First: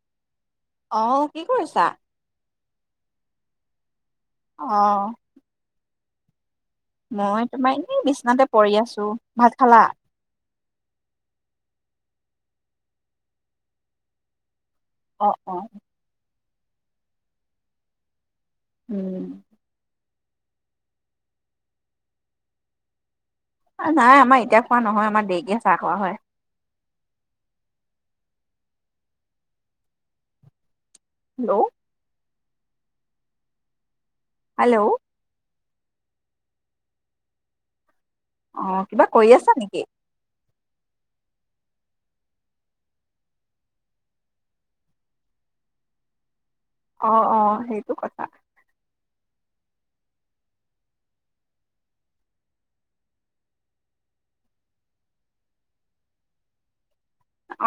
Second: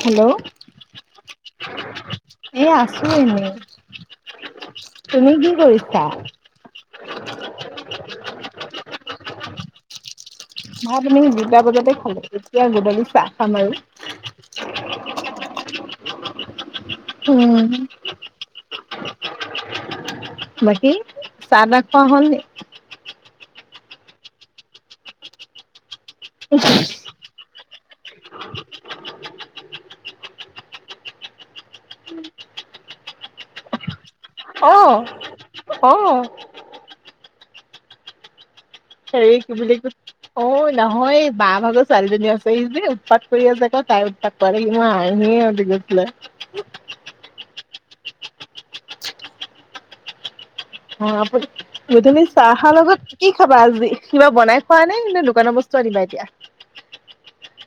Hello অ কি কৰিছা? এ আছো এনে, অ', তুমি কি কৰিছা? মই তোমাৰ এনে বিচনাতে পৰি আছো। ভাত খালা? ভাত এনে দুটা বজাতে খালো এতিয়া গধূলি চাহ খাম আৰু। অ অ। উম। উম। বাকী চাহ তাহ খোৱা হ'ল নি? আ নাই আমাৰ এতিয়া খোৱা নহয় আমাৰ দেৰিকে চাহ খোৱা হয়। [unintelligible] হেল্ল' অ হেল্ল', অ। অ। কিবা কৰি হেৰি আছা কি বুলি নেকি? কয় অ নহয় বা ভাগৰ ছোৱালীজনী আছেহি যে উৎপাত কৰি আছে কৌ তাইৰ উৎপাত [unintelligible] অ' অ' সেইটো কথা। অ' আপুনি গধুলি চাহৰ লগত কি খাবা আজি? কিবা বনাই খোৱা নে! নে দোকানৰ বস্তু আনিবা এতিয়া?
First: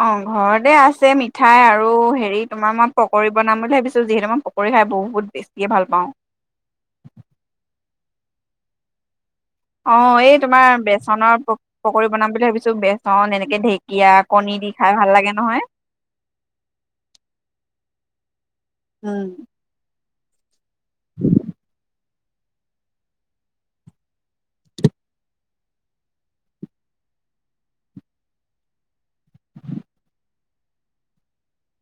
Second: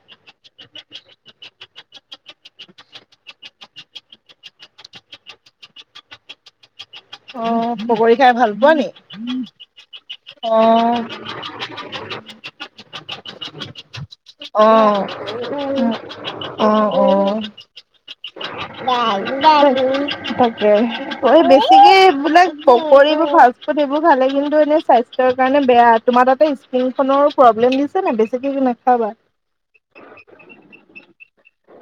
অ' ঘৰতে আছে মিঠাই আৰু হেৰি তোমাৰ মই পকৰি বনাম বুলি ভাবিছো যিহেতু মই পক পকৰি খাই বহুত বেছিয়ে ভাল পাওঁ। অ পকৰী খাই ভাল পোৱা নি? অ' এই তোমাৰ অ', বেচনৰ প পকৰি বনাম বুলি ভাবিছো বেচন এনেকে ঢেক ঢেকিয়া, কণী দি খাই অ', ভাল লাগে নহয়। অ' অ'। [unintelligible] উম। পকৰিবোৰ ফাষ্টফুড এইেবোৰ ভাক লাগিল কিন্তু এতিয়া স্বাস্থ্যৰ কাৰণে বেয়া, তোমাৰ তাতে নোনখনৰো প্ৰব্লেম দিছে নে বেছিকেনি নাখাবা।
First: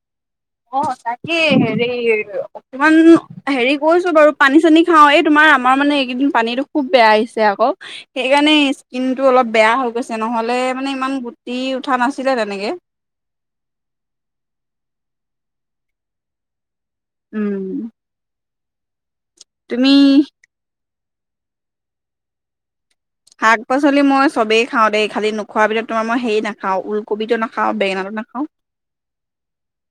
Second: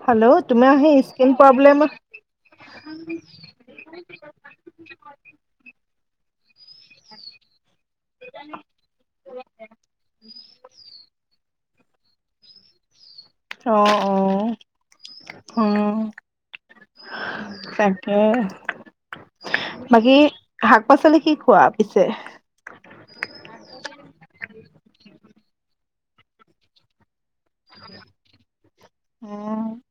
হেল্ল' তোমাৰ হেই স্কিনখ এ হেৰি অকমান হেৰি কৰিছোঁ বাৰু পানী চানী খাওঁ, এই তোমাৰ আমাৰ মানে এইগিদিন পানীটো খুব বেয়া আহিছে আকৌ সেইকাৰণে স্কিনটো অলপ বেয়া হৈ গৈছে নহ'লে মানে ইমান গোট টি উঠা নাছিলে তেনেকে। অ', অ', অ'। উম। তাকে, তুমি বাকী শাক-পাচলি কি খোৱা পিছে। শাক, পাচলি মই চবে খাওঁ দে, খালী নোখোৱা ভিতৰত তোমাৰ মই হেই নাখাওঁ উলকবিটো নাখাওঁ, বেগেনাটো নাখাওঁ। অ'।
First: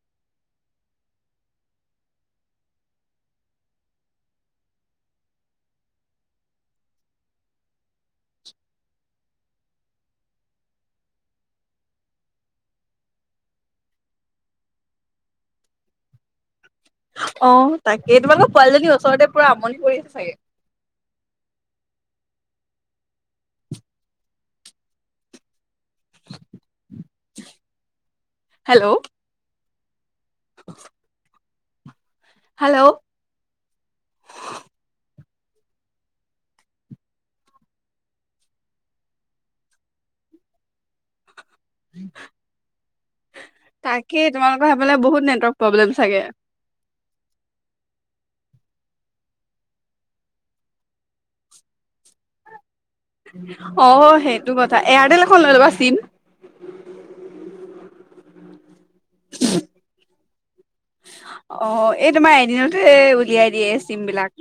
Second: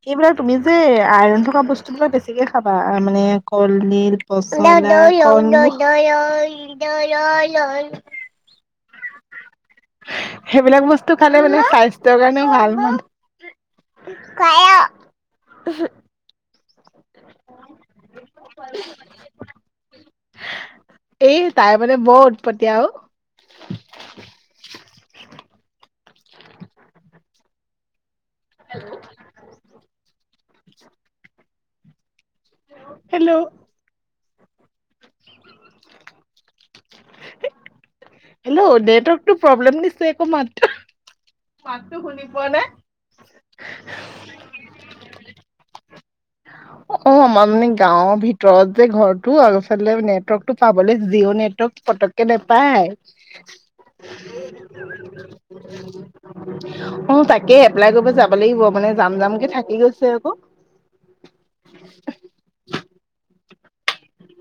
সেইবিলাক তুমি যে আইৰন থকা বস্তু বিলাক বেছিকে খাবা মানে ক'লদিল। বস্তু বিলাক হেইবিলাক বস্তু খালে মানে স্বাস্থ্যৰ কাৰণে ভাল [unintelligible] অ', তাকে তোমালোকৰ পোৱালীজনী এই ওচৰতে পুৰা আমনি কৰি আছে চাগে। এই তাই মানে বৰ উৎপত্তিয়া অ'। হেল্ল'। [inaudible] হেল্ল'। হেল্ল'। হেল্ল' নেটৱৰ্কটো প্ৰব্লেম দিছে একো মাতটো শুনি পোৱা নাই তাকেই তোমালোকৰ সেইফালে বহুত নেটৱৰ্ক প্ৰব্লেম চাগে। অ'। অ', আমাৰ মানে গাঁৱৰ ভিতৰত যে ঘৰটো আৰু ইফালে নেটৱৰ্কটো পাবলে, জিঅ' নেটৱৰ্ক পতক কে নেপায়। অ', সেইটো কথা এয়াৰটেল এখন লৈ ল'বা চিম। অ', তাকেই এপ্লাই কৰিব যাব লাগিব মানে যাম যামকে থাকি গৈছে আকৌ। অ ', এই তোমাৰ এদিনতে উলিয়াই দিয়া চিম বিলাক।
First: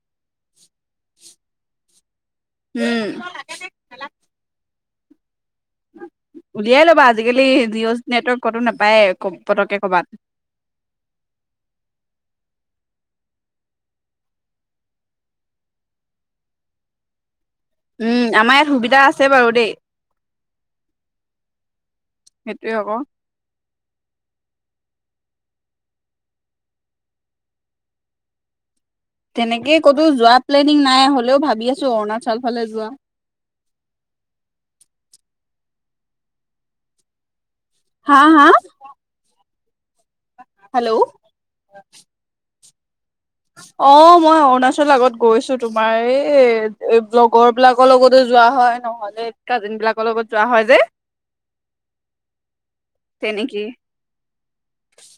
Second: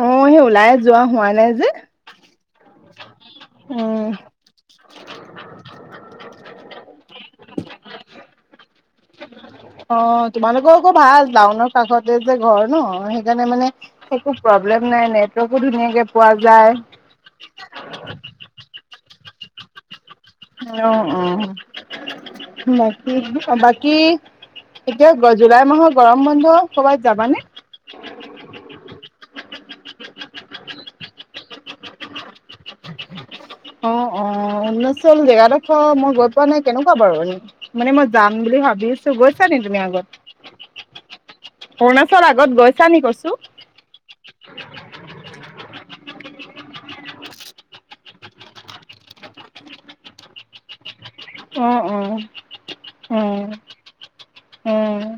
অ', হেই ওলাই যোৱা হোৱা নাই যে। উম। উম। উলিয়াই ল'বা আজিকালি জিঅ' নেটৱৰ্ক ক'তো নাপায়ৱে কব পতকে অ কৰ'বাত। তোমালোকৰ আকৌ ভাল টাউনৰ কাষতে যে ঘৰ ন' সেইকাৰণে মানে একো প্ৰব্লেম নাই নেটৱৰ্কো ধুনীয়াকে পোৱা যায়। উম, আমাৰ ইয়াত সুবিধা আছে বাৰু দেই। অ', সেইটোয়ে অ', আকৌ বাকী চব বাকী এতিয়া জুলাই মাহৰ গৰম বন্ধ ক'ৰবাত যাবনে? তেনেকে ক'তো যোৱা প্লেনিং নাই হ'লেও ভাবি আছো অৰুণাচল ফালে যোৱা। অ', অ', অৰুণাচল জেগাদখৰ মই গৈ পোৱা নাই, কেনেকুৱা বাৰু এনেই? মানে মই হা যাম হা বুলি ভাবি আছো, গৈছেনে তুমি আগত? হেল্ল'? অৰুণাচল আগত গৈছে নি কৈছোঁ? অ', মই অৰুণাচল আগত গৈছো তোমাৰ এই, এই লগৰ লগৰ লগতো যোৱা হয় নহ'লে কাজিন বিলাকৰ লগত যোৱা হয় যে। অ', অ'। তে অ', নেকি। অ',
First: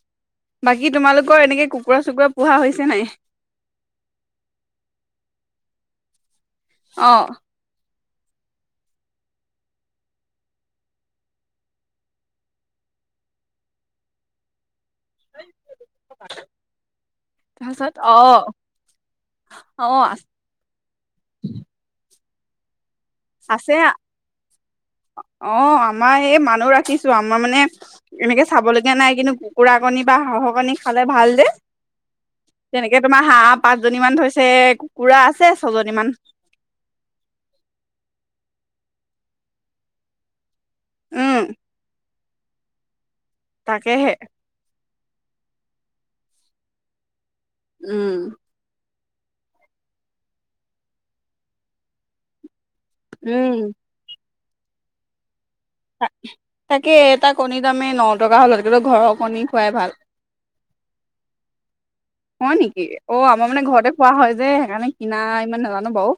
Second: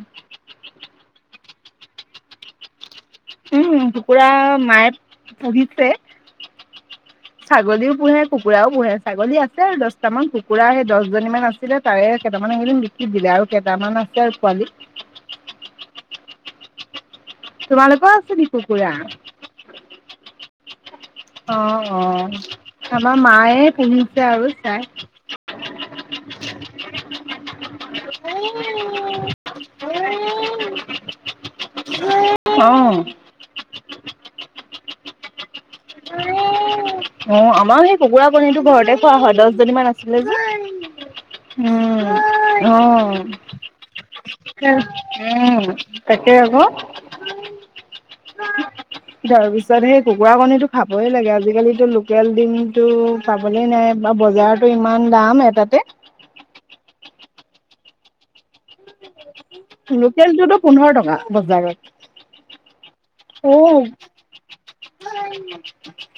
বাকী তোমালোকৰ এনেকে কুকুৰা চুকুৰা পোহা হৈছে নাই? উম, কুকুৰা মায়ে পুহিছে। অ'। ছাগলীও পোহে কুকুৰাও পোহে, ছাগলী আছে আৰু দহটামান কুকুৰা দহজনী মমান আছিলে তাৰে কেইটামান আছিল। দি দিলে, আৰু কেইটামান আছে আৰু পোৱালি। [unintelligible] তোমালোকৰ অ আছে নেকি কুকুৰা? অ' আছে। অ', অ' আমাৰ মায়ে আছে পুহিছে আৰু চাই। অ', আমাৰ এই মানুহ ৰাখিছো, আমাৰ মানে এনেকে চাব লগীয়া নাই। কিন্তু কুকুৰা কুকুৰা বা হাঁহৰ কণী খালে ভাল যে, অ তেনেকে তোমাৰ হাহঁ পাঁচজনী মান থৈছে কুকুৰা আছে ছজনী মান। অ', আমাৰ সেই কুকুৰা কণীটো ঘৰতে খোৱা হয় দহজনীমান আছিলে উম যে। উম, অ'। তাকেহে। উম তাকে আকৌ। উম। তাৰ পিছত সেই কুকুৰা কণীটো খাবই লাগে। আজিকালিতো লোকেল দিম টো পাবলে উম নাই আৰু বজাৰত ইমান দাম এটাতে। তাকে এটা কণীৰ দামেই ন টকা হ'ল। কিন্তু ঘৰৰ কণী খোৱাই ভাল লোকেলটোতো পোন্ধৰ টকা বজাৰত। হয় নেকি? অ' আমাৰ মানে ঘৰতে অ খোৱা হয় যে, সেইকাৰণে কিমান নাই ইমান নাজানো বাৰু।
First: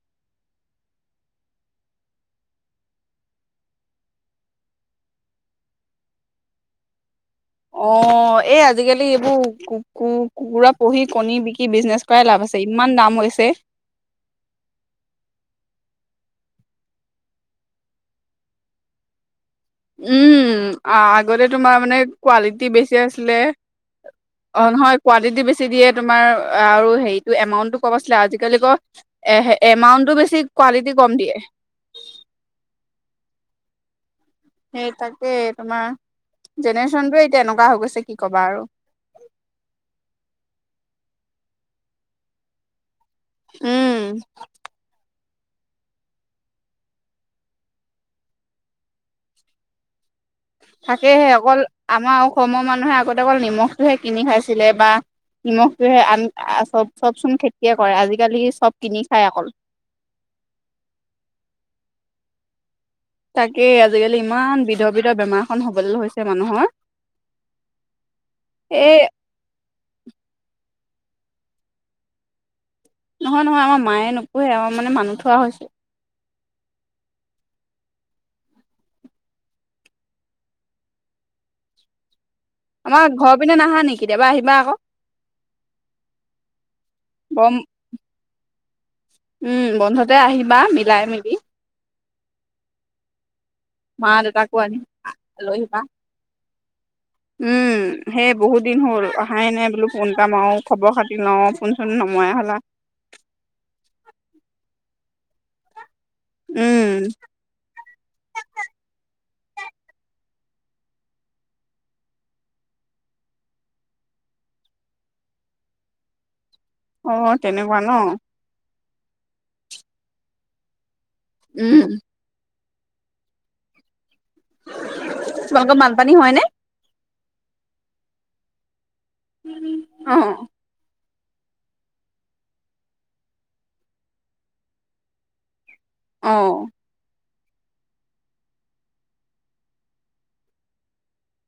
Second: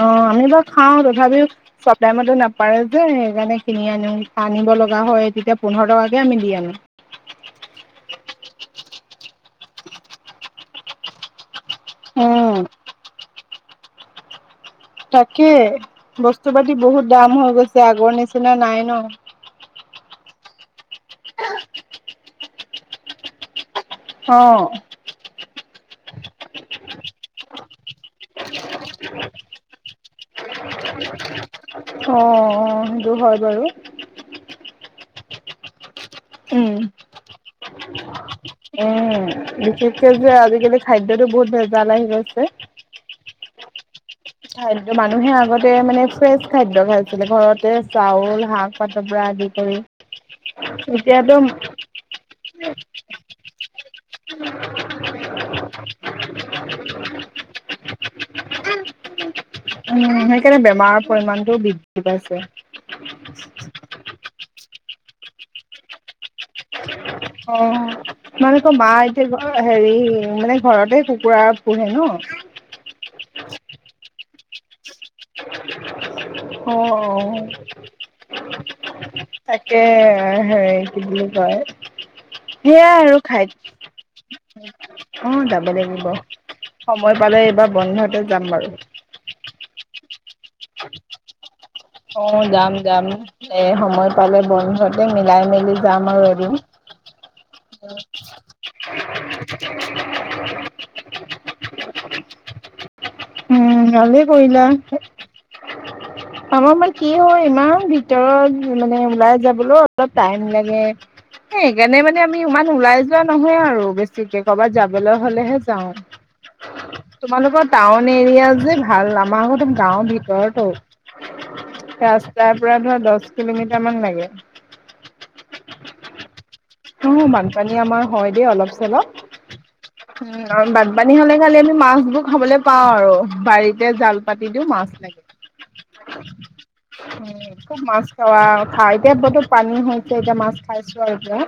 অ', আমি বাৰু খাওঁ তথাপিও চব টাইমতে নাপাৰে যে, সেইকাৰণে কিনি আনো আনিব লগা হয়। তেতিয়া পোন্ধৰ টকাকে আমি দি আনো। হয় [unintelligible] অ', এই আজিকালি এইবোৰ কু কু কুকুৰা পুহি কণী বিক্ৰি কি বিজনেছ কৰাই লাভ উম আছে, ইমান দাম হৈছে। তাকে, বস্তু পাতি বহুত দাম হৈ গৈছে আগৰ নিচিনা নাই ন? উম, আগতে তোমাৰ মানে কোৱালিটি বেছি আছিলে। অ' নহয় কুৱানটিটি বেছি দিয়ে তোমাৰ আৰু হেৰিতটো এমাউন্টটো কম আছিলে। আজি আজিকালি এ এমাউণ্টটো বেছি কোৱালিটি কম অ', দিয়ে। অ' সেইটো হয় বাৰু। সেই তাকে তোমাৰ উম জেনেৰেশ্যনটোৱে এতিয়া এনেকুৱা হৈ গৈছে কি কবা আৰু উম বিশেষকে যে আজিকালি খাদ্যটো বহুত ভেজাল আহি গৈছে উম খাদ্য মানুহে আগতে মানে ফ্ৰেছ খাদ্য খাইছিলে ঘৰতে চাউল শাক পাটৰ পৰা আদি কৰি থাকেহে এতিয়াতো উম অকল আমাৰ অসমৰ মানুহে আগতে অকল নিমখটোহে কিনি খাইছিলে বা নিমখ বোৰে আন আ চব চব চোন খেতিয়ে কৰে আজিকালি চব কিনি খায় অকল উম সেইকাৰণে বেমাৰৰ পৰিমণতটো বৃদ্ধি পাইছে তাকে আজিকালি ইমান বিধ বিধ বেমাৰ খন হবলে হৈছ অ তোমালোক এই এতিয়া গ অ হেৰি মানে ঘৰতে কুকুৰা পোহে ন নহয় নহয় আমাৰ মায়ে নপোহে আমাৰ মানে মানুহ থোৱা হৈছে অ তাকে হে কি বুলি কয় সেয়াই আমাৰ আৰু ঘৰৰ খাই পিনে নাহা নি কেতিয়াবা আহিবা আকৌ অ', যাব লাগিব, সময় পালে বম এইবাৰ বন্ধতে যাম বাৰু। উম, বন্ধতে আহিবা, মিলাই মেলি। অ', যাম যাম এ, সময় মা পালে দেউতাকো আনি বন্ধতে মিলাই লৈ মেলি আহিবা যাম আৰু এদিন। উম, সেই বহুত দিন হ'ল, অহাই নাই বোলো ফোন। তা মাও খবৰ খাতি লওঁ, ফোনচোন নমৰাই হ'লা। উম, ভালেই কৰিলা। আমাৰ মান উম কি হয়, ইমান বিক তেও মানে, ওলাই যাবলও অলপ টাইম লাগে। এ, সেইকাৰণে মানে আমি ইমান ওলাই যোৱা নহয়ে আৰু। বেছিকে ক'ৰবাত যাবলৈ হ'লেহে যাওঁ। তোমালোকৰ অ টাউন তেনেকুৱা ন এৰিয়া যে ভাল, আমাৰ আকৌ গাওঁৰ ভিতৰটো। উম। ৰাস্তাৰ পৰা ধৰা, দচ কিলোমিটাৰ মান লাগে। তোমালোকৰ বানপানী হয় নে? উম, বানপানী আমাৰ হয় দে, অলপ চলপ। অ উ আৰ বান পানী হ'লে খালি আমি মাছ বো খাবলৈ পাও আৰু বাৰীতে জাল পাতি দিও মাছ লাগে। উম। [unintelligible] অঁ। উম, খুব মাছ খাৱা খা, এতিয়া বহুত পানী হৈছে, এতিয়া মাছ খাইছো আৰু এতিয়া।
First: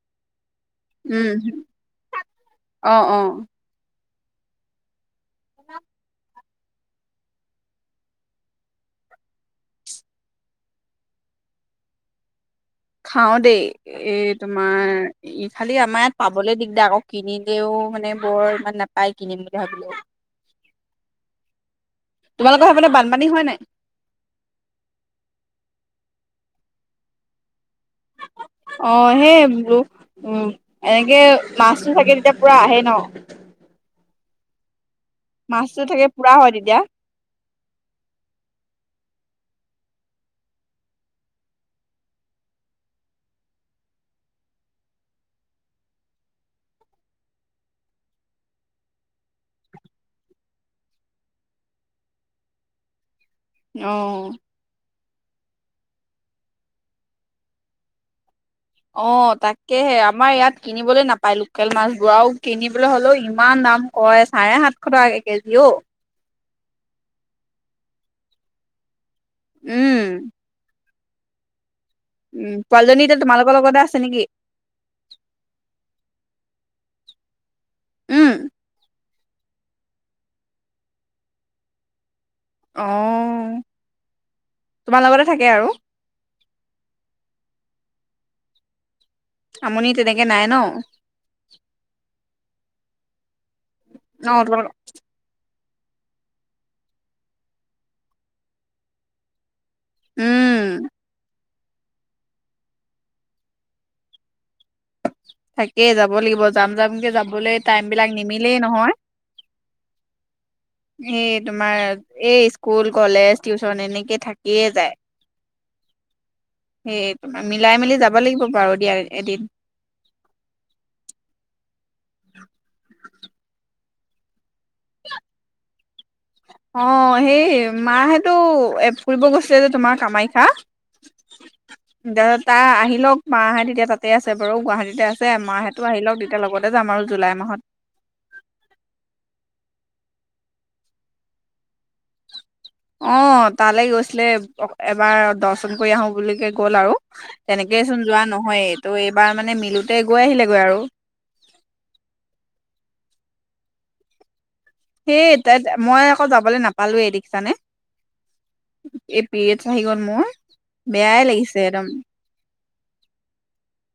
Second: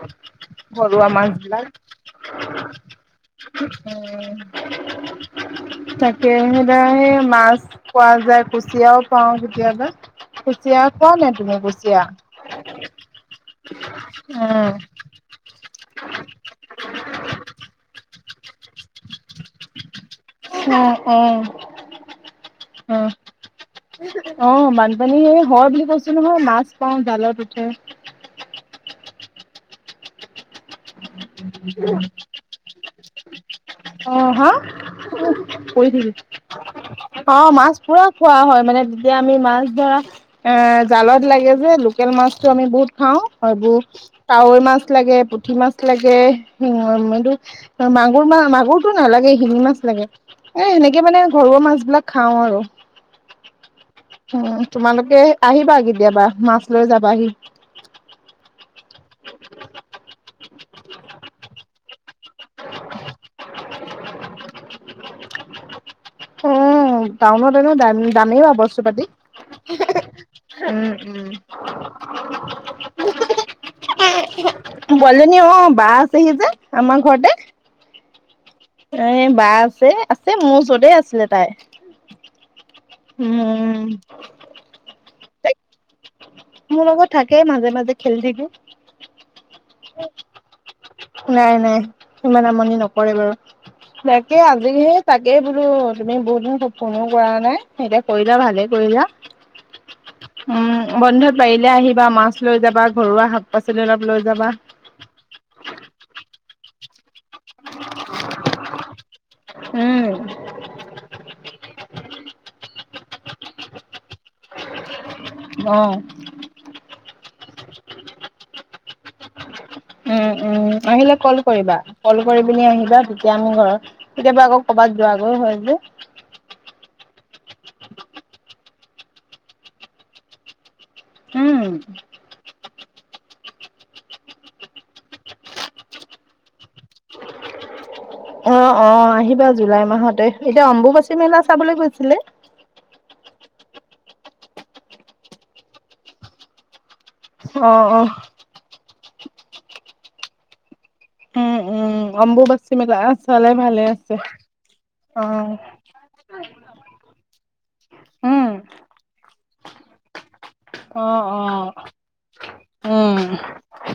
ঘৰুৱা উম মাছ বিলাক অ উম। অ [unintelligible] তাকে সেইদৰে, সেই মাছ পোৱা যায়, কুচিয়াও পাওঁ কেতিয়াবা। কুচিয়া খোৱা নাই, তুমি কুচিয়া? খাওঁ দেই, এই উম তোমাৰ এ ইফালে আমাৰ য়াত পাবলে দিগদাৰ আকৌ, কিনিলেও মানে বৰ ইমান নাপাই, কিনিম বুলি ভাবিলেও। উম, উম। তোমালোকৰ সেইফালে উম বানপানী হয় নাই? অ', বানপানী হয় বুলি কৈছো নহয়, মাছ পাওঁ, জালত উঠে। অ', সেই বো, উম, এনেকে মাছটো থাকে তেতিয়া পুৰা আহে ন'। অঁ, হাঁ, মাছটো পৰি থাকে থাকিবি। পুৰা হয় তেতিয়া। অঁ, মাছ পুৰা খোৱা হয়, মানে যেতিয়া আমি মাছ ধৰা- এঁ জালত লাগে যে লোকেল মাছটো আমি বহুত খাওঁ, এইবোৰ- কাৱৈ মাছ লাগে, পুঠ- ঠি মাছ লাগে, উম এইটো মাগুৰ মা মাগুৰটো নালাগেই, শিঙি মাছ লাগে। এ, সেনেকে মানে ঘৰুৱা মাছ বিলাক খাওঁ আৰু। অ'। উম' তোমালোকে আহিবা কেতিয়াবা, মাছ লৈ যাবাহি। অঁ' তাকেহে, আমাৰ এয়াত- কিনিবলৈ নাপায় লোকেল মাছবোৰ, আও কিনিবলে হ'লেও ইমান দাম কয় চাৰে সাতশ টকা কেজি অও। অঁ টাউনত এনেও দা, দামেই বাৰু বস্তু পাটি। উম, উম, উম। উম, পোৱালীজনী এতিয়া তোমালোকৰ লগতে আছে নেকি? পোৱালিজনী অঁ' বা আছেহি যে আমা ঘৰতে। উম, এঁ বা আছে, আছে মোৰ ওচৰতে আছিলে তাই। অ'। উওম। তোমাৰ লগতে থাকে আৰু। মোৰ লগত থাকে মাজে মাজে খেলি থাকে। আমনি তেনেকে নাই ন'। নাই নাই সিমান আমনি নকৰে বাৰু, বাকী অ' তোমালোকৰ আজি- তাকে বোলো তুমি বহুত দিন ফোনো কৰা নাই এতিয়া কৰিলা ভালে কৰিলা। উম। উম' বন্ধত পাৰিলে আহিবা মাছ লৈ যাবা ঘৰুৱা শাক পাচলি অলপ লৈ যাবা। তাকেই যাব লাগিব যাম যামকে যাব- বলেই টাইমবিলাক নিমিলেই নহয়। উম এই তোমাৰ- এই স্কুল কলেজ টিউচন এনেকে থাকিয়ে যায়। অঁ' সেয়ে মিলাই মেলি যাব লাগিব বাৰু দিয়া এদিন। উম উম, আহিলে কল কৰিবা কল কৰিবা, কল কৰি পিনি আহিবা তেতিয়া মোৰ ঘৰৰ- কেতিয়াবা আকৌ কৰ'বাত যোৱাগৈ হয় যে। অঁ সেই মাহেঁতো ফুৰিব গৈছিলে যে তোমাৰ কামাখ্যা। উম [unintelligible] তাই আহি লওক মাহেঁত এতিয়া তাতেই আছে বাৰু গুৱাহাটীতে আছে মাহেঁতো আহি লওক তেতিয়া লগতে যাম আৰু জুলাই মাহত। অঁ অঁ আহিবা জুলাই মাহতে এতিয়া অম্বুবাচী মেলা চাবলৈ গৈছিলে। অঁ তালে গৈছিলে এবাৰ দৰ্শন কৰি আহোঁ বুলিকে গ'ল আৰু। অ তেনেকেই অ চোন যোৱা নহয়ে তো এইবাৰ মানে মিলোতে গৈ আহিলেগৈ আৰু। উম উম' অম্বুবাচী মেলা আ চালে ভালে আছে। অ সেই তাই মই আকৌ যাবলে নাপালোৱে দেখিচানে। উম এই পিৰিয়েডচ আহি গ'ল মোৰ অ বেয়াই অ লাগিছে একদম। উম।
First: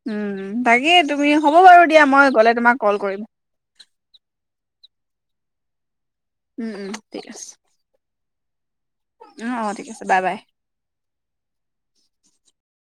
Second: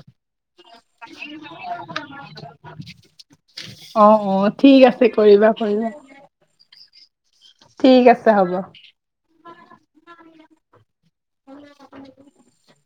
উম উম' তাকেই তুমি হ'ব বাৰু দিয়া মই গ'লে তোমাক কল কৰিম। অঁ অ‍ঁ ঠিক আছে কৰিবা কৰিবা। উম' উম' ঠিক আছে। ঠিক আছে হ'ব। অঁ অঁ ঠিক আছে বাই বাই। [unintelligible]